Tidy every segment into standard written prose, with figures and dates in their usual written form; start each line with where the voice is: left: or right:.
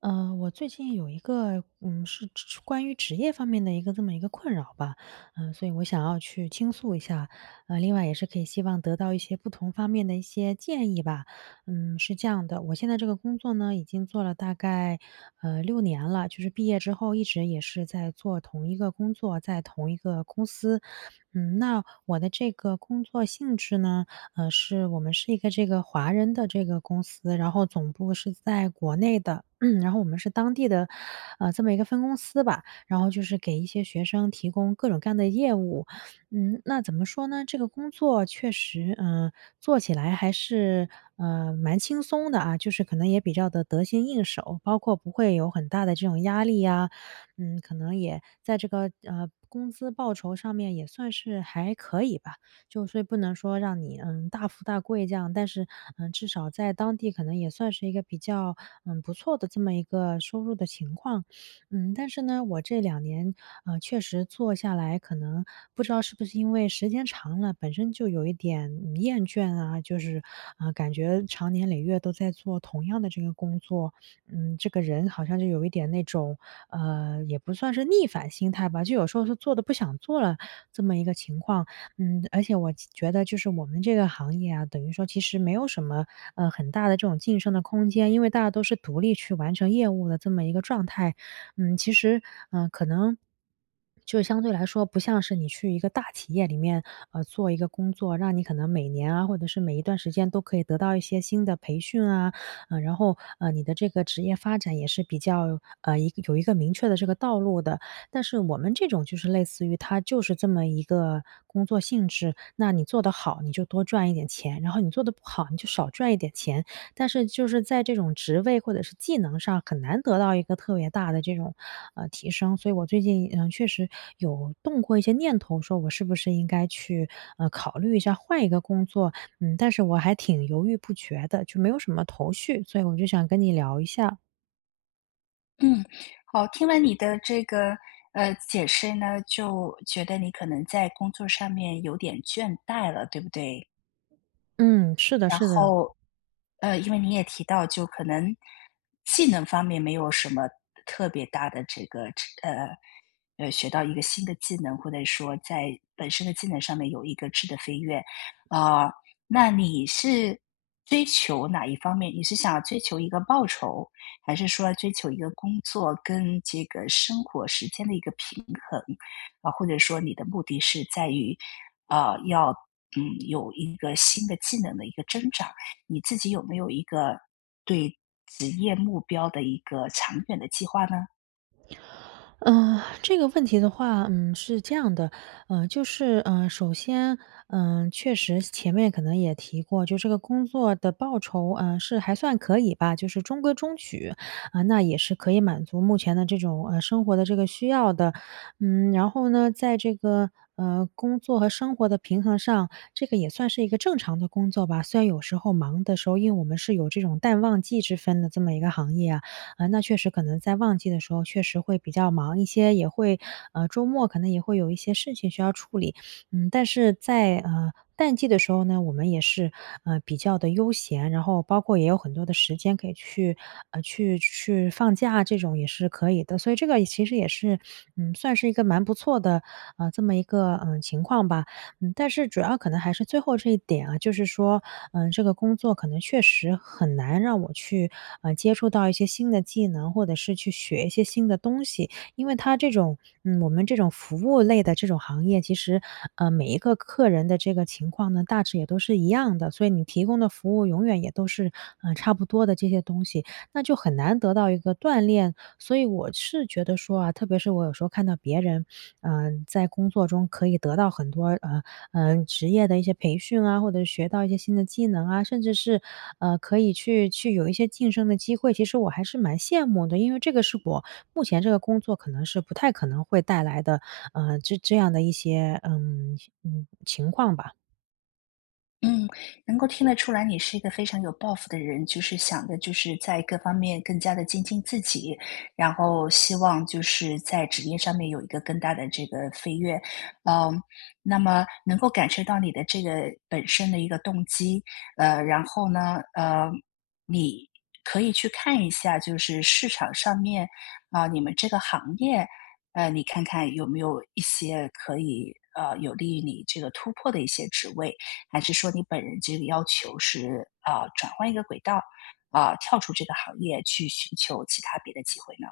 right: 我最近有一个，是关于职业方面的一个这么一个困扰吧，所以我想要去倾诉一下，另外也是可以希望得到一些不同方面的一些建议吧。是这样的，我现在这个工作呢，已经做了大概6年了，就是毕业之后一直也是在做同一个工作，在同一个公司。嗯，那我的这个工作性质呢？是我们是一个这个华人的这个公司，然后总部是在国内的，然后我们是当地的，这么一个分公司吧，然后就是给一些学生提供各种各样的业务。那怎么说呢？这个工作确实，做起来还是蛮轻松的啊，就是可能也比较的得心应手，包括不会有很大的这种压力呀、嗯，可能也在这个工资报酬上面也算是还可以吧。就所以不能说让你大富大贵这样，但是至少在当地可能也算是一个比较不错的这么一个收入的情况，但是呢，我这两年确实做下来，可能不知道是不是因为时间长了，本身就有一点厌倦啊，就是感觉长年累月都在做同样的这个工作，这个人好像就有一点那种也不算是逆反心态吧，就有时候是做的不想做了这么一个情况。嗯，而且我觉得就是我们这个行业啊，等于说其实没有什么，很大的这种晋升的空间，因为大家都是独立去完成业务的这么一个状态。嗯，其实，可能就相对来说，不像是你去一个大企业里面，做一个工作，让你可能每年啊，或者是每一段时间都可以得到一些新的培训啊，嗯，然后，你的这个职业发展也是比较，有一个明确的这个道路的。但是我们这种就是类似于它就是这么一个工作性质，那你做得好，你就多赚一点钱，然后你做得不好，你就少赚一点钱。但是就是在这种职位或者是技能上，很难得到一个特别大的这种，提升。所以我最近，确实有动过一些念头，说我是不是应该去，考虑一下换一个工作，嗯，但是我还挺犹豫不决的，就没有什么头绪，所以我就想跟你聊一下。
left: 嗯，好，听完你的这个解释呢，就觉得你可能在工作上面有点倦怠了，对不对？
right: 嗯，是的是的。
left: 呃，因为你也提到，就可能技能方面没有什么特别大的这个呃学到一个新的技能，或者说在本身的技能上面有一个质的飞跃。啊、呃那你是追求哪一方面？你是想追求一个报酬，还是说追求一个工作跟这个生活时间的一个平衡？或者说你的目的是在于，啊，要有一个新的技能的一个增长？你自己有没有一个对职业目标的一个长远的计划呢？
right: 这个问题的话，嗯，是这样的，首先，确实前面可能也提过，就这个工作的报酬，是还算可以吧，就是中规中矩，啊、那也是可以满足目前的这种生活的这个需要的，嗯，然后呢，在这个工作和生活的平衡上，这个也算是一个正常的工作吧，虽然有时候忙的时候，因为我们是有这种淡旺季之分的这么一个行业啊。啊，那确实可能在旺季的时候确实会比较忙一些，也会周末可能也会有一些事情需要处理。嗯，但是在淡季的时候呢，我们也是，比较的悠闲，然后包括也有很多的时间可以去去放假啊这种也是可以的。所以这个也其实也是，嗯，算是一个蛮不错的，这么一个，情况吧。嗯，但是主要可能还是最后这一点啊，就是说，嗯，这个工作可能确实很难让我去，接触到一些新的技能，或者是去学一些新的东西。因为它这种，嗯，我们这种服务类的这种行业，其实，每一个客人的这个情况呢，大致也都是一样的，所以你提供的服务永远也都是差不多的这些东西，那就很难得到一个锻炼。所以我是觉得说啊，特别是我有时候看到别人，在工作中可以得到很多职业的一些培训啊，或者学到一些新的技能啊，甚至是可以去有一些晋升的机会，其实我还是蛮羡慕的，因为这个是我目前这个工作可能是不太可能会带来的，这样的一些情况吧。
left: 嗯，能够听得出来，你是一个非常有抱负的人，就是想的就是在各方面更加的精进自己，然后希望就是在职业上面有一个更大的这个飞跃。嗯，那么能够感受到你的这个本身的一个动机。然后呢，呃，你可以去看一下，就是市场上面，啊，你们这个行业，你看看有没有一些可以有利于你这个突破的一些职位。还是说你本人这个要求是转换一个轨道，跳出这个行业去寻求其他别的机会呢？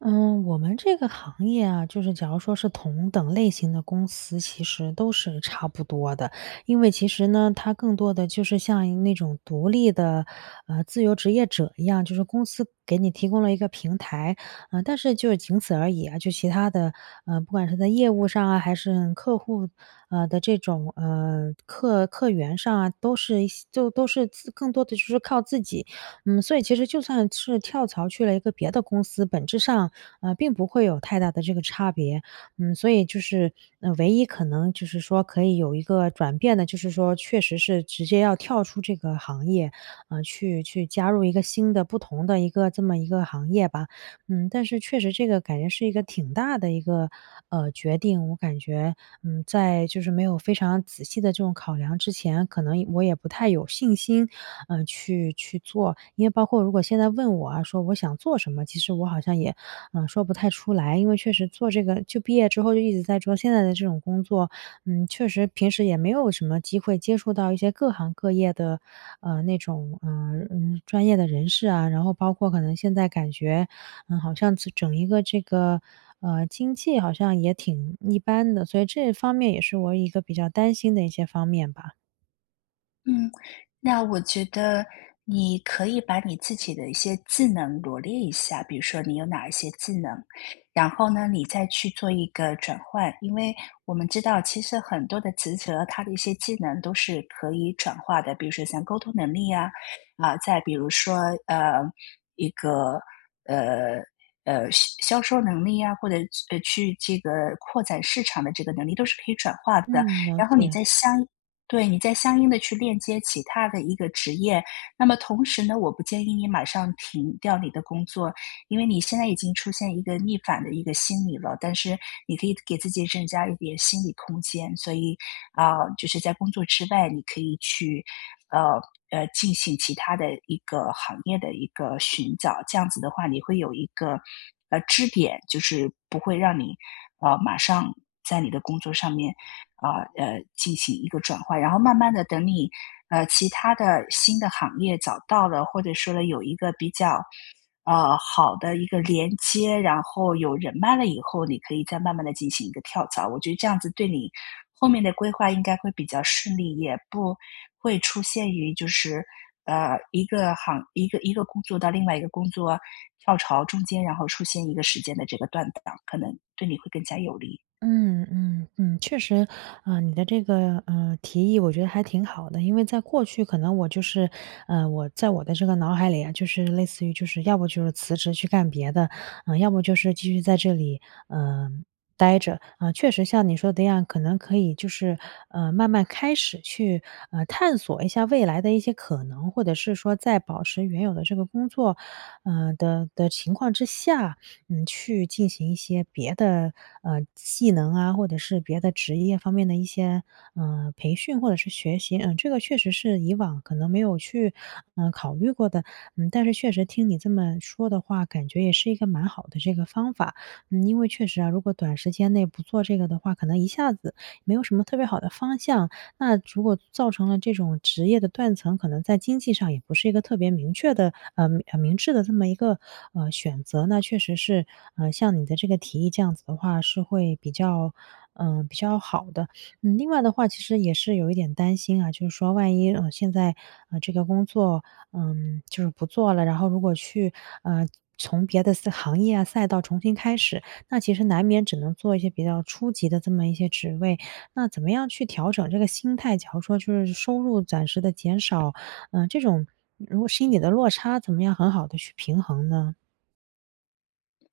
right: 嗯，我们这个行业啊，就是假如说是同等类型的公司，其实都是差不多的。因为其实呢，它更多的就是像那种独立的，自由职业者一样，就是公司给你提供了一个平台，啊、但是就仅此而已啊。就其他的，不管是在业务上啊，还是客户，的这种客源上啊，都是一些就都是更多的就是靠自己。嗯，所以其实就算是跳槽去了一个别的公司，本质上，并不会有太大的这个差别。嗯，所以就是，唯一可能就是说可以有一个转变的，就是说确实是直接要跳出这个行业，去加入一个新的、不同的一个这么一个行业吧。嗯，但是确实这个感觉是一个挺大的一个，决定，我感觉，嗯，在就是没有非常仔细的这种考量之前，可能我也不太有信心，去做。因为包括如果现在问我啊，说我想做什么，其实我好像也，说不太出来。因为确实做这个，就毕业之后就一直在做现在的这种工作，嗯，确实平时也没有什么机会接触到一些各行各业的，那种专业的人士啊。然后包括可能现在感觉。嗯，好像这整一个这个，经济好像也挺一般的，所以这方面也是我一个比较担心的一些方面吧。
left: 嗯，那我觉得你可以把你自己的一些技能罗列一下，比如说你有哪一些技能，然后呢，你再去做一个转换。因为我们知道，其实很多的职责，它的一些技能都是可以转化的，比如说像沟通能力啊，啊，再比如说呃，一个呃销售能力啊，或者去这个扩展市场的这个能力，都是可以转化的。
right: 嗯，了
left: 然后
right: 解。
left: 你再相应的去链接其他的一个职业。那么同时呢，我不建议你马上停掉你的工作，因为你现在已经出现一个逆反的一个心理了，但是你可以给自己增加一点心理空间，所以就是在工作之外，你可以去呃进行其他的一个行业的一个寻找，这样子的话，你会有一个支点，就是不会让你马上在你的工作上面进行一个转换，然后慢慢的等你其他的新的行业找到了，或者说了有一个比较呃，好的一个连接，然后有人脉了以后，你可以再慢慢的进行一个跳槽。我觉得这样子对你后面的规划应该会比较顺利，也不会出现于就是，呃，一个行一个一个工作到另外一个工作跳槽中间，然后出现一个时间的这个断档，可能对你会更加有利。
right: 嗯嗯嗯，确实，啊，你的这个提议，我觉得还挺好的。因为在过去，可能我就是，我在我的这个脑海里啊，就是类似于，就是要不就是辞职去干别的，要不就是继续在这里，嗯、待着。啊、确实像你说的一样，可能可以就是，慢慢开始去，探索一下未来的一些可能，或者是说在保持原有的这个工作，的情况之下，嗯，去进行一些别的，技能啊，或者是别的职业方面的一些，培训或者是学习。嗯，这个确实是以往可能没有去考虑过的。嗯，但是确实听你这么说的话，感觉也是一个蛮好的这个方法。嗯，因为确实啊，如果短时间内不做这个的话，可能一下子没有什么特别好的方向，那如果造成了这种职业的断层，可能在经济上也不是一个特别明确的，明智的这么一个，选择。那确实是，像你的这个提议这样子的话是会比较比较好的。嗯，另外的话其实也是有一点担心啊，就是说万一，现在，这个工作，嗯，就是不做了，然后如果去，呃，从别的行业啊、赛道重新开始，那其实难免只能做一些比较初级的这么一些职位，那怎么样去调整这个心态？假如说就是收入暂时的减少，嗯，这种如果心理的落差，怎么样很好的去平衡呢？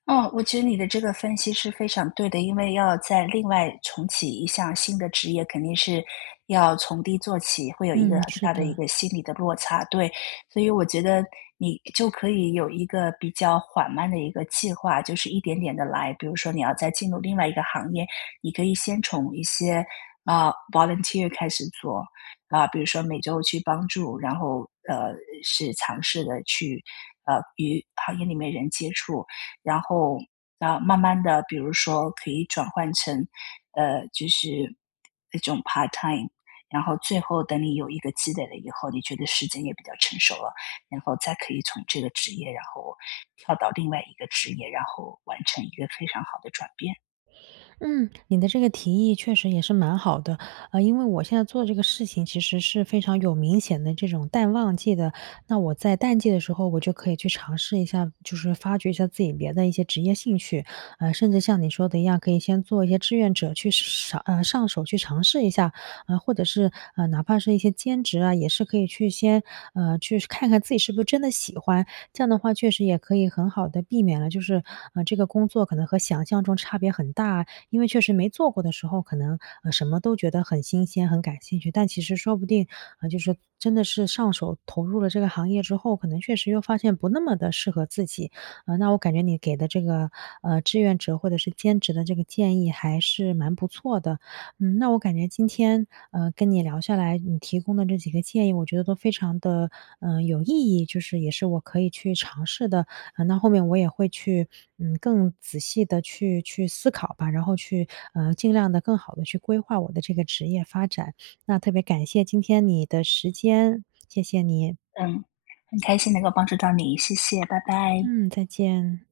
left: 嗯，我觉得你的这个分析是非常对的，因为要再另外重启一项新的职业，肯定是要从低做起，会有一个
right: 嗯，
left: 很
right: 是
left: 大的一
right: 的。
left: 个心理的落差，对。所以我觉得你就可以有一个比较缓慢的一个计划，就是一点点的来。比如说你要再进入另外一个行业，你可以先从一些啊，，volunteer 开始做。啊，比如说每周去帮助，然后，呃，是尝试的去，与行业里面人接触。然后啊，慢慢的，比如说可以转换成就是那种 part time，然后最后等你有一个积累了以后，你觉得时间也比较成熟了，然后再可以从这个职业，然后跳到另外一个职业，然后完成一个非常好的转变。
right: 嗯，你的这个提议确实也是蛮好的，因为我现在做这个事情其实是非常有明显的这种淡旺季的，那我在淡季的时候，我就可以去尝试一下，就是发掘一下自己别的一些职业兴趣，甚至像你说的一样，可以先做一些志愿者上手去尝试一下，或者是哪怕是一些兼职啊，也是可以去先看看自己是不是真的喜欢，这样的话确实也可以很好的避免了，就是这个工作可能和想象中差别很大啊，因为确实没做过的时候，可能，什么都觉得很新鲜、很感兴趣，但其实说不定，就是真的是上手投入了这个行业之后，可能确实又发现不那么的适合自己。那我感觉你给的这个，志愿者或者是兼职的这个建议还是蛮不错的。嗯，那我感觉今天，跟你聊下来，你提供的这几个建议，我觉得都非常的有意义，就是也是我可以去尝试的。啊，那后面我也会去，嗯，更仔细的去思考吧，然后去，尽量的更好的去规划我的这个职业发展。那特别感谢今天你的时间，谢谢你。
left: 嗯，很开心能够帮助到你，谢谢，拜拜。
right: 嗯，再见。